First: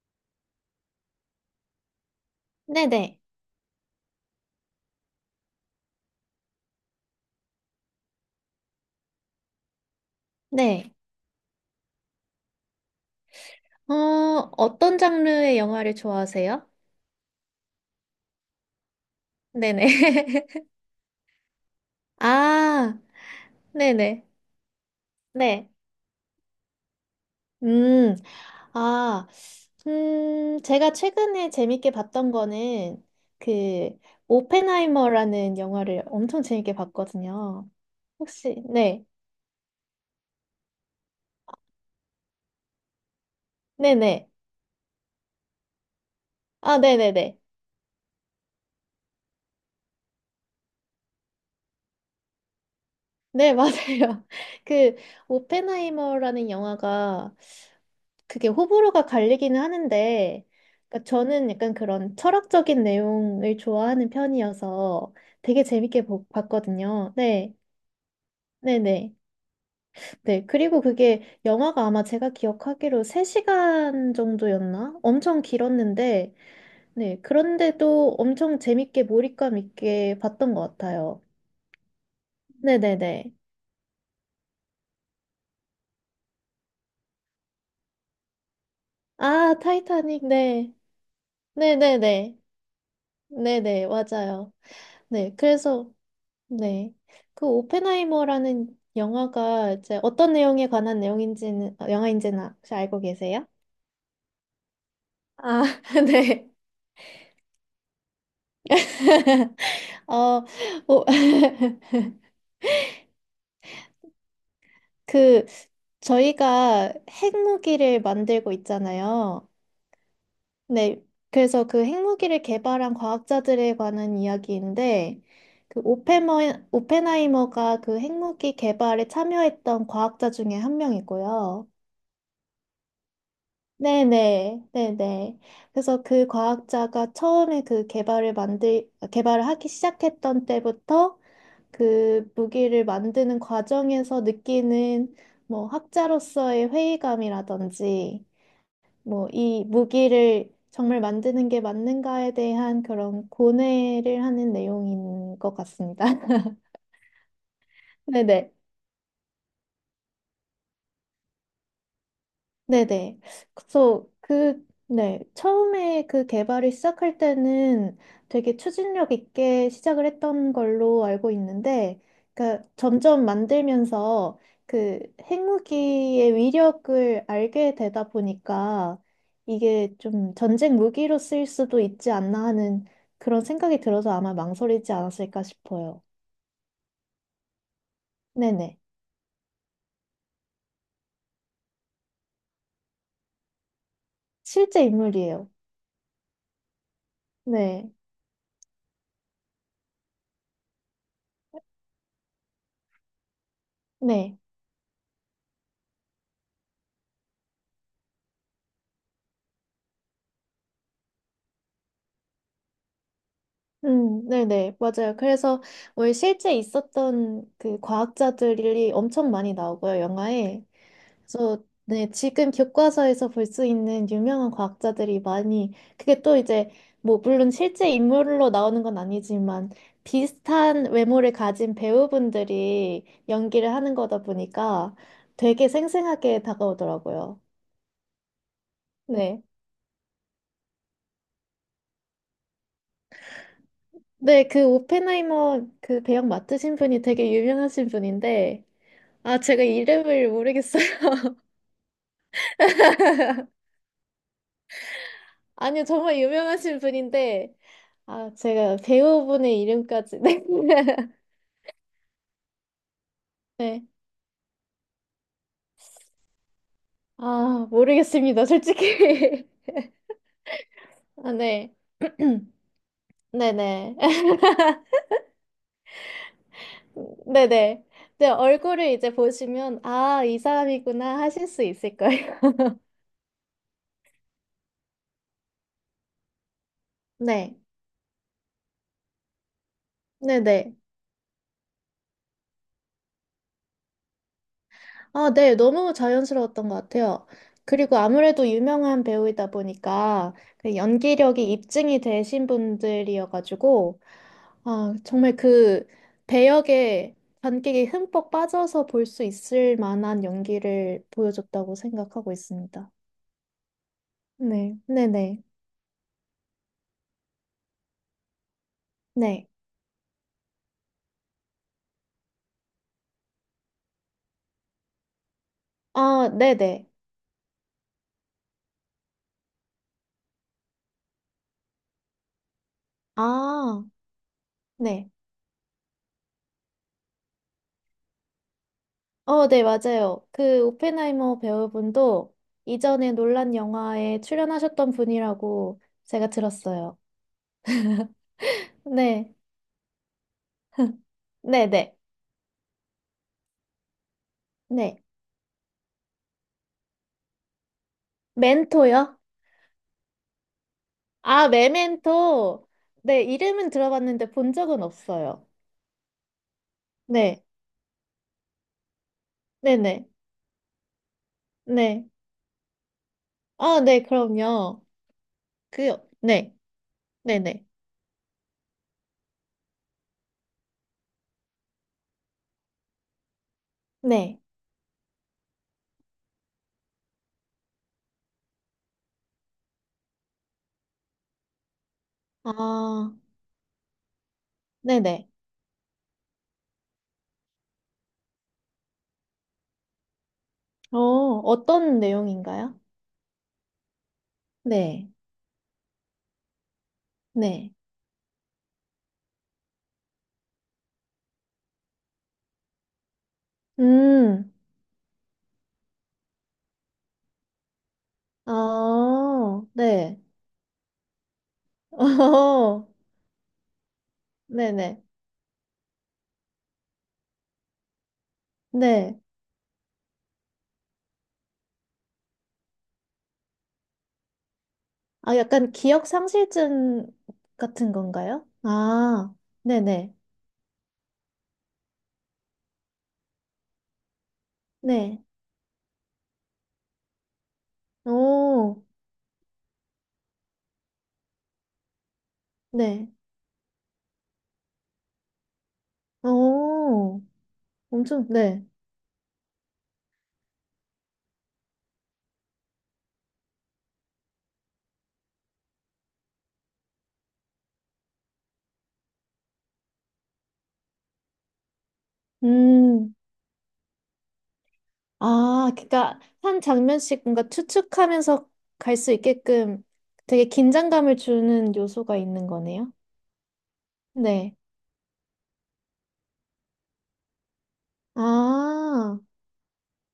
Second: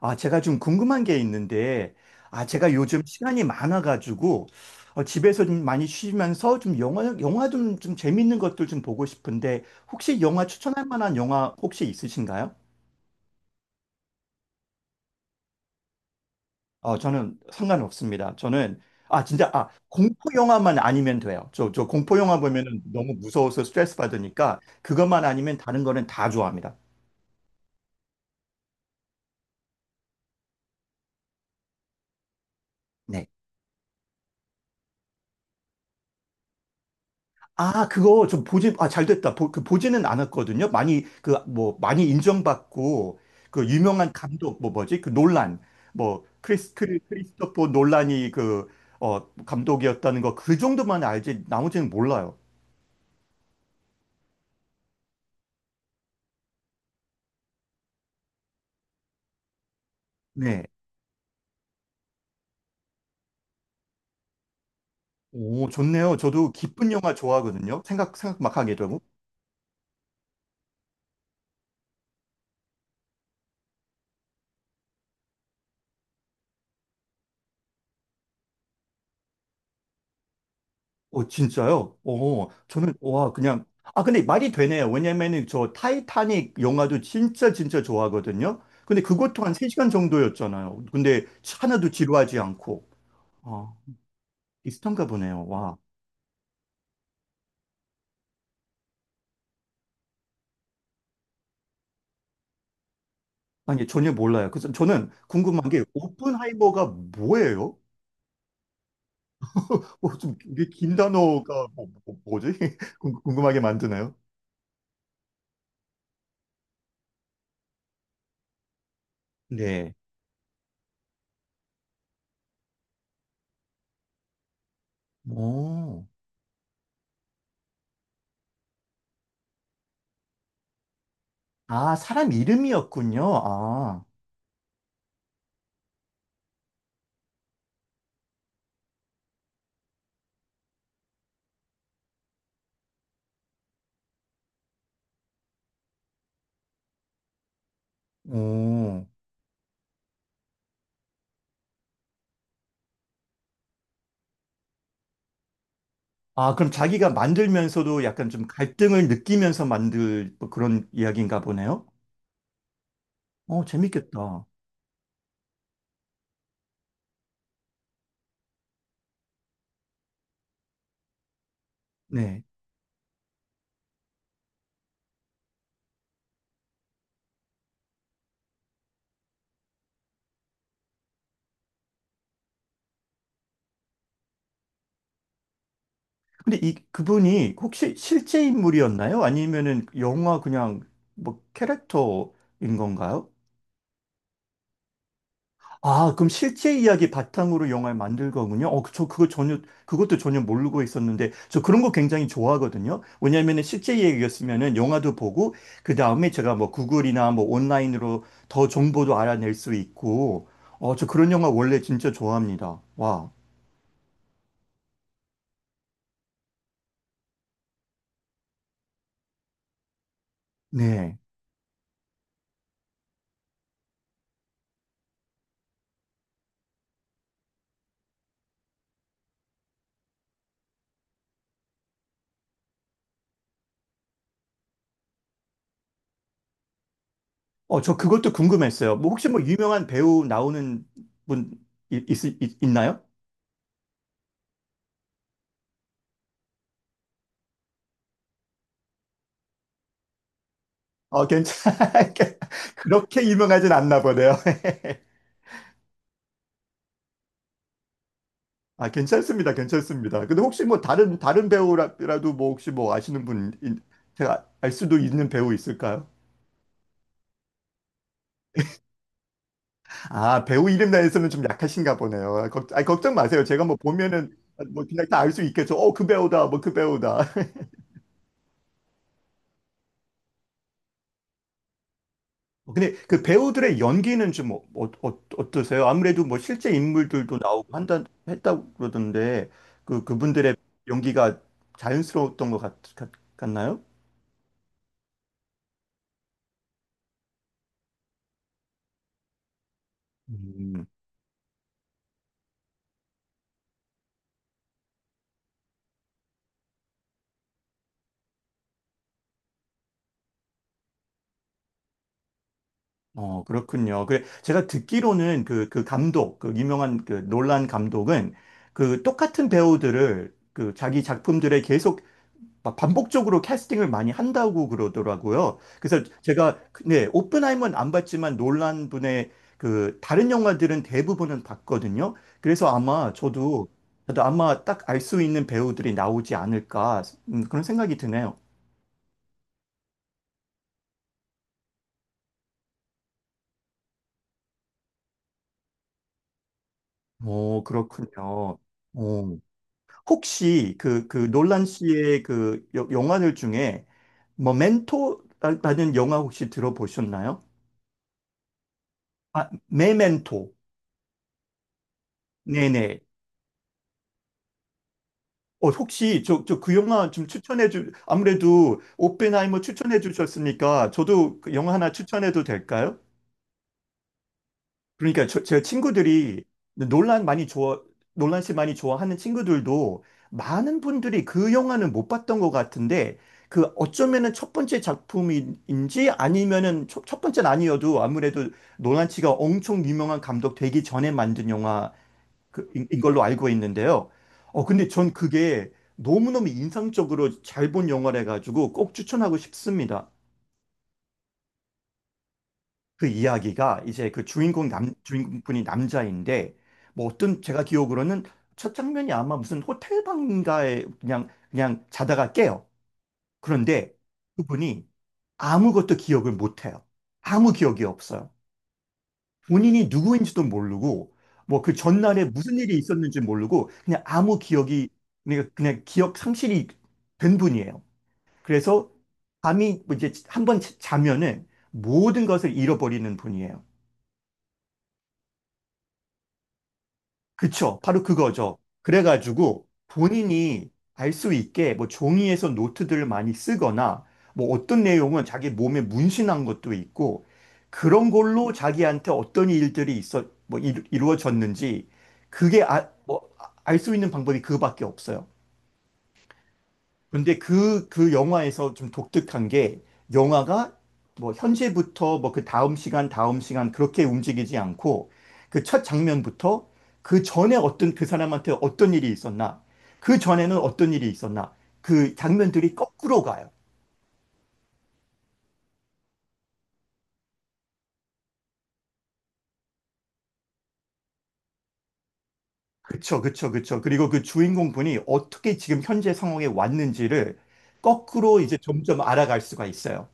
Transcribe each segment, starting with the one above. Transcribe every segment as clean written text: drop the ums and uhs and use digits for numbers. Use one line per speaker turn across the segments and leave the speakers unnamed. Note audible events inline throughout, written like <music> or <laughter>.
아, 제가 좀 궁금한 게 있는데, 아, 제가 요즘
네네.
시간이 많아가지고, 집에서 좀 많이 쉬면서 좀 영화 좀, 좀 재밌는 것들 좀 보고 싶은데, 혹시 영화 추천할
네.
만한 영화 혹시 있으신가요?
어, 어떤 장르의 영화를 좋아하세요?
저는 상관없습니다. 저는, 아, 진짜, 아,
네네.
공포
<laughs>
영화만 아니면 돼요. 저 공포 영화 보면은
아,
너무 무서워서 스트레스
네네.
받으니까, 그것만 아니면
네.
다른 거는 다 좋아합니다.
음, 아, 제가 최근에 재밌게 봤던 거는
네.
그, 오펜하이머라는 영화를 엄청 재밌게 봤거든요.
아, 그거 좀
혹시,
아,
네.
잘 됐다. 그 보지는 않았거든요. 많이, 그, 뭐, 많이 인정받고, 그 유명한
네네.
감독, 뭐, 뭐지? 그 놀란, 뭐,
아, 네네네.
크리스토퍼 놀란이 그, 감독이었다는 거, 그 정도만 알지, 나머지는 몰라요.
네, 맞아요. <laughs> 그, 오펜하이머라는 영화가 그게 호불호가 갈리기는 하는데,
네.
그러니까 저는 약간 그런 철학적인 내용을 좋아하는 편이어서 되게
오,
재밌게
좋네요. 저도 기쁜
봤거든요.
영화
네,
좋아하거든요. 생각 막 하게
네네.
되고.
네. 네, 그리고 그게 영화가 아마 제가 기억하기로 3시간 정도였나? 엄청 길었는데, 네. 그런데도 엄청 재밌게 몰입감 있게 봤던 것 같아요.
진짜요? 저는, 와,
네네네.
그냥, 아, 근데 말이 되네요. 왜냐면은 저 타이타닉 영화도 진짜 진짜 좋아하거든요. 근데 그것도 한
아,
3시간
타이타닉, 네.
정도였잖아요. 근데 하나도 지루하지
네네네.
않고. 아,
네네, 맞아요.
비슷한가
네.
보네요. 와.
그래서, 네. 그 오펜하이머라는 영화가 이제 어떤 내용에 관한 내용인지는, 어, 영화인지는 혹시 알고 계세요?
아니, 전혀 몰라요. 그래서 저는 궁금한
아,
게,
<laughs> 네.
오픈하이머가 뭐예요? <laughs> 좀,
어,
이게 긴
오, <laughs>
단어가 뭐, 지 <laughs> 궁금하게 만드네요.
그, 저희가 핵무기를 만들고 있잖아요.
네.
네. 그래서 그 핵무기를 개발한 과학자들에 관한 이야기인데, 그
오.
오펜하이머가 그 핵무기 개발에 참여했던 과학자 중에 한 명이고요.
아, 사람 이름이었군요. 아,
네네, 네네. 그래서 그 과학자가 처음에 그 개발을 하기 시작했던 때부터 그 무기를 만드는 과정에서 느끼는 뭐 학자로서의 회의감이라든지
오.
뭐 이 무기를 정말 만드는 게 맞는가에 대한 그런 고뇌를 하는 내용인 것 같습니다. <laughs>
아, 그럼 자기가 만들면서도 약간 좀
네네.
갈등을 느끼면서 만들 뭐 그런 이야기인가 보네요?
네네.
어,
그래서
재밌겠다.
그, 네. 처음에 그 개발을 시작할 때는 되게 추진력 있게 시작을 했던 걸로 알고 있는데,
네.
그러니까 점점 만들면서 그 핵무기의 위력을 알게 되다 보니까 이게 좀 전쟁 무기로 쓰일 수도 있지 않나 하는 그런 생각이 들어서 아마 망설이지 않았을까 싶어요.
근데 그분이 혹시 실제
네네.
인물이었나요? 아니면은 영화 그냥 뭐 캐릭터인 건가요?
실제 인물이에요.
아, 그럼 실제 이야기 바탕으로
네.
영화를 만들 거군요. 그것도 전혀 모르고 있었는데, 저 그런 거 굉장히 좋아하거든요. 왜냐면은 실제
네.
이야기였으면은 영화도 보고, 그 다음에 제가 뭐 구글이나 뭐 온라인으로 더 정보도 알아낼 수 있고, 저 그런 영화 원래 진짜 좋아합니다. 와,
네네, 맞아요. 그래서 왜 실제 있었던 그 과학자들이 엄청 많이 나오고요, 영화에.
네.
그래서 네, 지금 교과서에서 볼 수 있는 유명한 과학자들이 많이, 그게 또 이제, 뭐, 물론 실제 인물로 나오는 건 아니지만, 비슷한 외모를 가진 배우분들이 연기를 하는 거다 보니까 되게 생생하게 다가오더라고요.
저 그것도 궁금했어요. 뭐 혹시 뭐
네.
유명한 배우 나오는 분 있, 있, 있- 있나요?
네, 그 오펜하이머 그 배역 맡으신 분이 되게 유명하신 분인데, 아, 제가 이름을 모르겠어요. <laughs>
어, 괜찮, <laughs> 그렇게 유명하진 않나 보네요. <laughs>
아니요, 정말 유명하신 분인데, 아, 제가
아, 괜찮습니다.
배우분의 이름까지. <laughs>
괜찮습니다.
네.
근데 혹시 뭐 다른 배우라도 뭐 혹시 뭐 아시는 분,
네.
제가 알 수도 있는 배우 있을까요?
아, 모르겠습니다, 솔직히.
아, 배우 이름
<laughs>
나에서는
아,
좀
네.
약하신가 보네요. 아, 아니, 걱정
<clears throat>
마세요. 제가 뭐
네네.
보면은 뭐 그냥 다 알 수 있겠죠. 그 배우다. 뭐 그
<laughs>
배우다. <laughs>
네네. 네, 얼굴을 이제 보시면, 아, 이 사람이구나 하실 수 있을 거예요.
근데 그 배우들의 연기는 좀 어, 떠세요 아무래도 뭐 실제
<laughs>
인물들도
네.
나오고 한다, 했다고 그러던데 그, 그분들의
네네.
연기가 자연스러웠던 것 같, 같, 같나요?
아, 네. 너무 자연스러웠던 것 같아요. 그리고 아무래도 유명한 배우이다 보니까 그
음.
연기력이 입증이 되신 분들이어가지고, 아, 정말 그 배역에 관객이 흠뻑 빠져서 볼 수 있을 만한 연기를 보여줬다고 생각하고 있습니다.
그렇군요. 그 제가
네, 네네, 네.
듣기로는 그, 감독, 그 유명한 그 놀란 감독은 그 똑같은
네.
배우들을 그 자기 작품들에 계속 막 반복적으로 캐스팅을 많이 한다고 그러더라고요. 그래서
아,
제가,
네네.
네, 오펜하이머는 안 봤지만 놀란 분의 그 다른 영화들은 대부분은 봤거든요. 그래서 아마 저도,
아,
아마 딱 알
네.
수 있는 배우들이 나오지 않을까, 그런 생각이 드네요.
어, 네, 맞아요. 그 오펜하이머 배우분도 이전에 논란 영화에 출연하셨던 분이라고 제가 들었어요.
오, 그렇군요.
네,
어, 혹시 그, 놀란
네네, 네.
씨의 그 영화들 중에
네.
모멘토라는 영화 혹시 들어보셨나요?
멘토요?
아, 메멘토.
아, 메멘토.
네네.
네, 이름은 들어봤는데 본 적은 없어요.
혹시 저 그 영화 좀
네,
아무래도 오펜하이머 추천해
네네.
주셨으니까 저도 그 영화 하나
네.
추천해도 될까요?
아, 네, 그럼요.
그러니까 제
그,
친구들이
네,
논란 많이
네네.
좋아, 논란 씨 많이 좋아하는 친구들도 많은 분들이 그 영화는 못 봤던 것 같은데 그 어쩌면은
네.
첫 번째 작품인지 아니면은 첫 번째는 아니어도 아무래도 논란 씨가 엄청 유명한 감독 되기 전에 만든 영화 인
아,
걸로 알고 있는데요. 근데 전
네네.
그게 너무너무 인상적으로 잘 본 영화라 가지고 꼭 추천하고 싶습니다.
어, 어떤 내용인가요?
그 이야기가 이제 그
네,
주인공분이 남자인데, 뭐 어떤 제가
네.
기억으로는 첫 장면이 아마 무슨 호텔 방인가에 그냥 자다가 깨요. 그런데
음,
그분이 아무것도 기억을 못해요. 아무 기억이 없어요.
아,
본인이
네.
누구인지도 모르고, 뭐 그
<laughs>
전날에 무슨 일이
어,
있었는지 모르고,
네네.
그냥 기억 상실이 된 분이에요. 그래서
네.
밤이 뭐 이제 한 번 자면은 모든 것을 잃어버리는 분이에요.
아, 약간 기억 상실증
그쵸.
같은
바로
건가요?
그거죠.
아,
그래가지고
네네.
본인이 알 수 있게 뭐 종이에서 노트들을 많이 쓰거나 뭐 어떤 내용은
네.
자기 몸에 문신한 것도 있고 그런 걸로
오,
자기한테 어떤 일들이 있어, 뭐 이루, 어졌는지 그게 아,
네.
뭐, 알 수 있는 방법이 그거밖에 없어요.
오,
근데 그,
엄청, 네.
영화에서 좀 독특한 게 영화가 뭐 현재부터 뭐 그 다음 시간 그렇게 움직이지 않고 그 첫 장면부터 그 전에 어떤 그 사람한테 어떤 일이 있었나, 그 전에는 어떤 일이 있었나, 그 장면들이
음.
거꾸로 가요.
아, 그러니까 한 장면씩 뭔가 추측하면서 갈 수 있게끔 되게 긴장감을 주는 요소가 있는 거네요.
그쵸, 그쵸, 그쵸. 그리고 그
네.
주인공 분이 어떻게 지금 현재 상황에 왔는지를 거꾸로 이제 점점
아,
알아갈 수가 있어요.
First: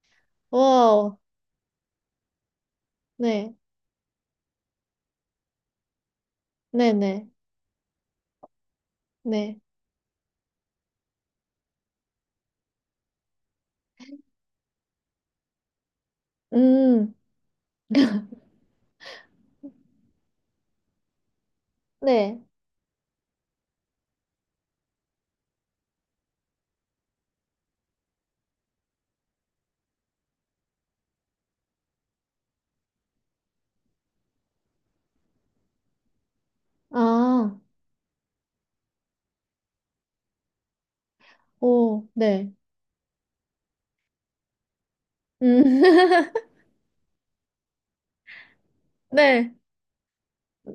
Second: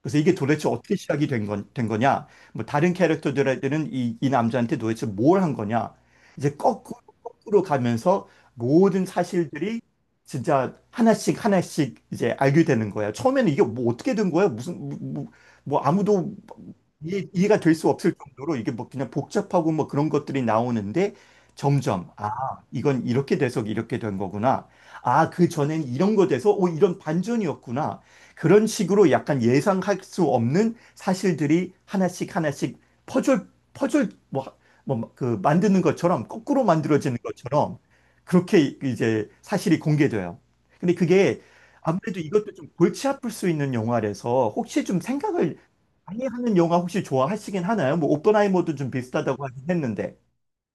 그래서 이게 도대체 어떻게
와우.
시작이 된 거냐? 뭐 다른
네.
캐릭터들한테는 이 남자한테 도대체 뭘 한 거냐? 이제 거꾸로,
네네.
거꾸로 가면서 모든
네. 네.
사실들이 진짜 하나씩 하나씩 이제 알게 되는 거야. 처음에는 이게 뭐 어떻게 된 거야? 무슨 뭐 아무도
음,
이해가 될 수 없을 정도로 이게 뭐 그냥 복잡하고 뭐 그런 것들이 나오는데 점점 아
네.
이건 이렇게 돼서 이렇게 된 거구나. 아 그 전엔 이런 거 돼서 오 이런 반전이었구나. 그런 식으로 약간 예상할 수 없는 사실들이 하나씩 하나씩 퍼즐, 퍼즐 만드는 것처럼, 거꾸로 만들어지는
아,
것처럼, 그렇게 이제 사실이 공개돼요. 근데 그게
오,
아무래도
네.
이것도 좀 골치 아플 수 있는 영화라서, 혹시 좀 생각을
음.
많이
<laughs>
하는 영화 혹시 좋아하시긴 하나요? 뭐, 오펜하이머도 좀 비슷하다고
네.
하긴 했는데.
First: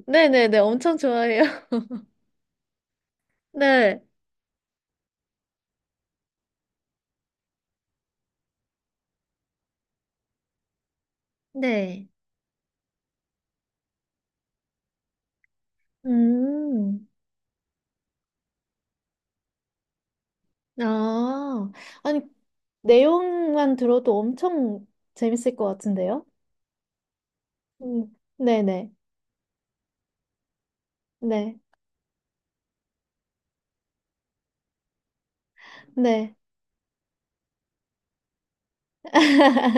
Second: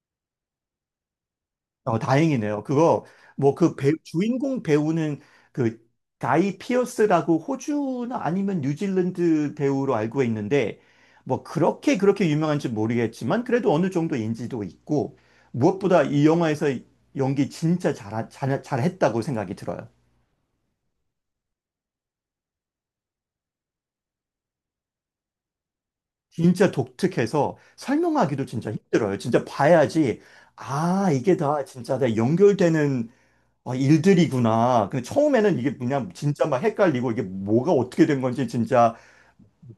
네네네. 엄청 좋아해요. <laughs>
다행이네요. 그거, 뭐,
네.
주인공 배우는 그, 가이 피어스라고 호주나 아니면 뉴질랜드 배우로 알고 있는데, 뭐, 그렇게
네.
그렇게 유명한지 모르겠지만, 그래도 어느 정도 인지도 있고, 무엇보다 이 영화에서
음.
연기 진짜 잘, 잘, 잘했다고 생각이 들어요.
아, 아니, 내용만 들어도 엄청 재밌을 것 같은데요?
진짜 독특해서 설명하기도 진짜
네네.
힘들어요. 진짜 봐야지, 아, 이게
네,
다 진짜 다 연결되는 아, 일들이구나. 근데 처음에는 이게 그냥
네,
진짜 막 헷갈리고 이게 뭐가 어떻게 된 건지 진짜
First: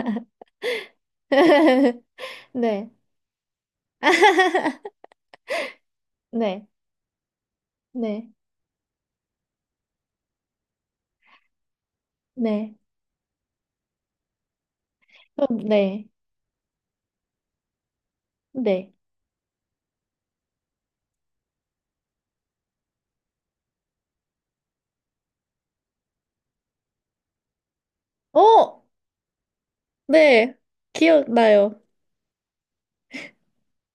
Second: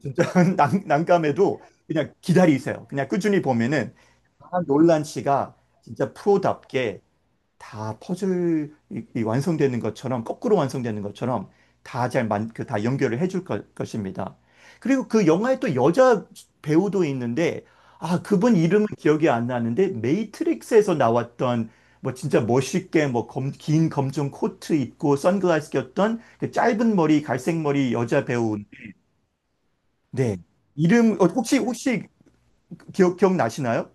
진짜 <laughs> 난감해도 그냥 기다리세요.
네,
그냥 꾸준히 보면은 아,
<laughs>
놀란 씨가 진짜
네,
프로답게 다
네,
퍼즐이 이 완성되는 것처럼 거꾸로 완성되는 것처럼 다
네,
잘만그다 연결을 해줄 것입니다. 그리고 그
그럼
영화에 또
네,
여자 배우도 있는데 아 그분 이름은
네.
기억이 안 나는데 메이트릭스에서 나왔던 뭐 진짜 멋있게 뭐 긴 검정 코트 입고 선글라스 꼈던 그 짧은 머리 갈색 머리 여자 배우
어,
네
네,
이름 혹시
기억나요.
혹시 기억나시나요?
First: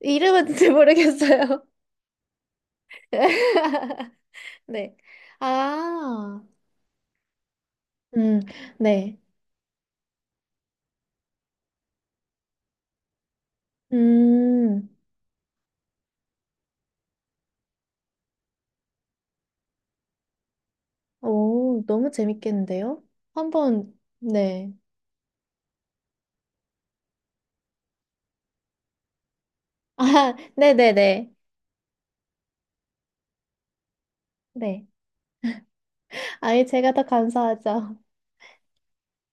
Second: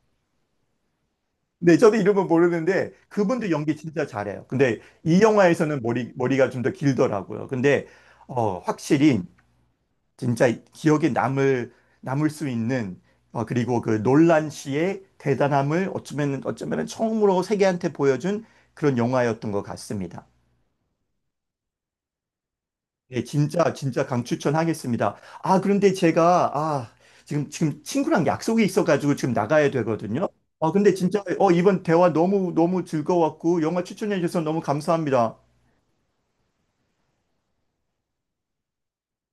이름은 잘 모르겠어요.
네, 저도 이름은 모르는데 그분도 연기 진짜
<laughs>
잘해요. 근데
네.
이 영화에서는 머리,
아,
머리가 좀 더 길더라고요. 근데
음, 네,
확실히 진짜 기억에 남을 수 있는 그리고 그 놀란
음,
씨의 대단함을 어쩌면 어쩌면 처음으로 세계한테 보여준 그런 영화였던 것 같습니다.
오, 너무 재밌겠는데요?
네, 진짜,
한번,
진짜
네.
강추천하겠습니다. 아, 그런데 아, 지금 친구랑 약속이 있어가지고 지금 나가야
<laughs>
되거든요.
아,
근데 진짜,
네네네.
이번 대화 너무, 너무 즐거웠고, 영화 추천해주셔서 너무
네.
감사합니다.
아예 제가 더 감사하죠.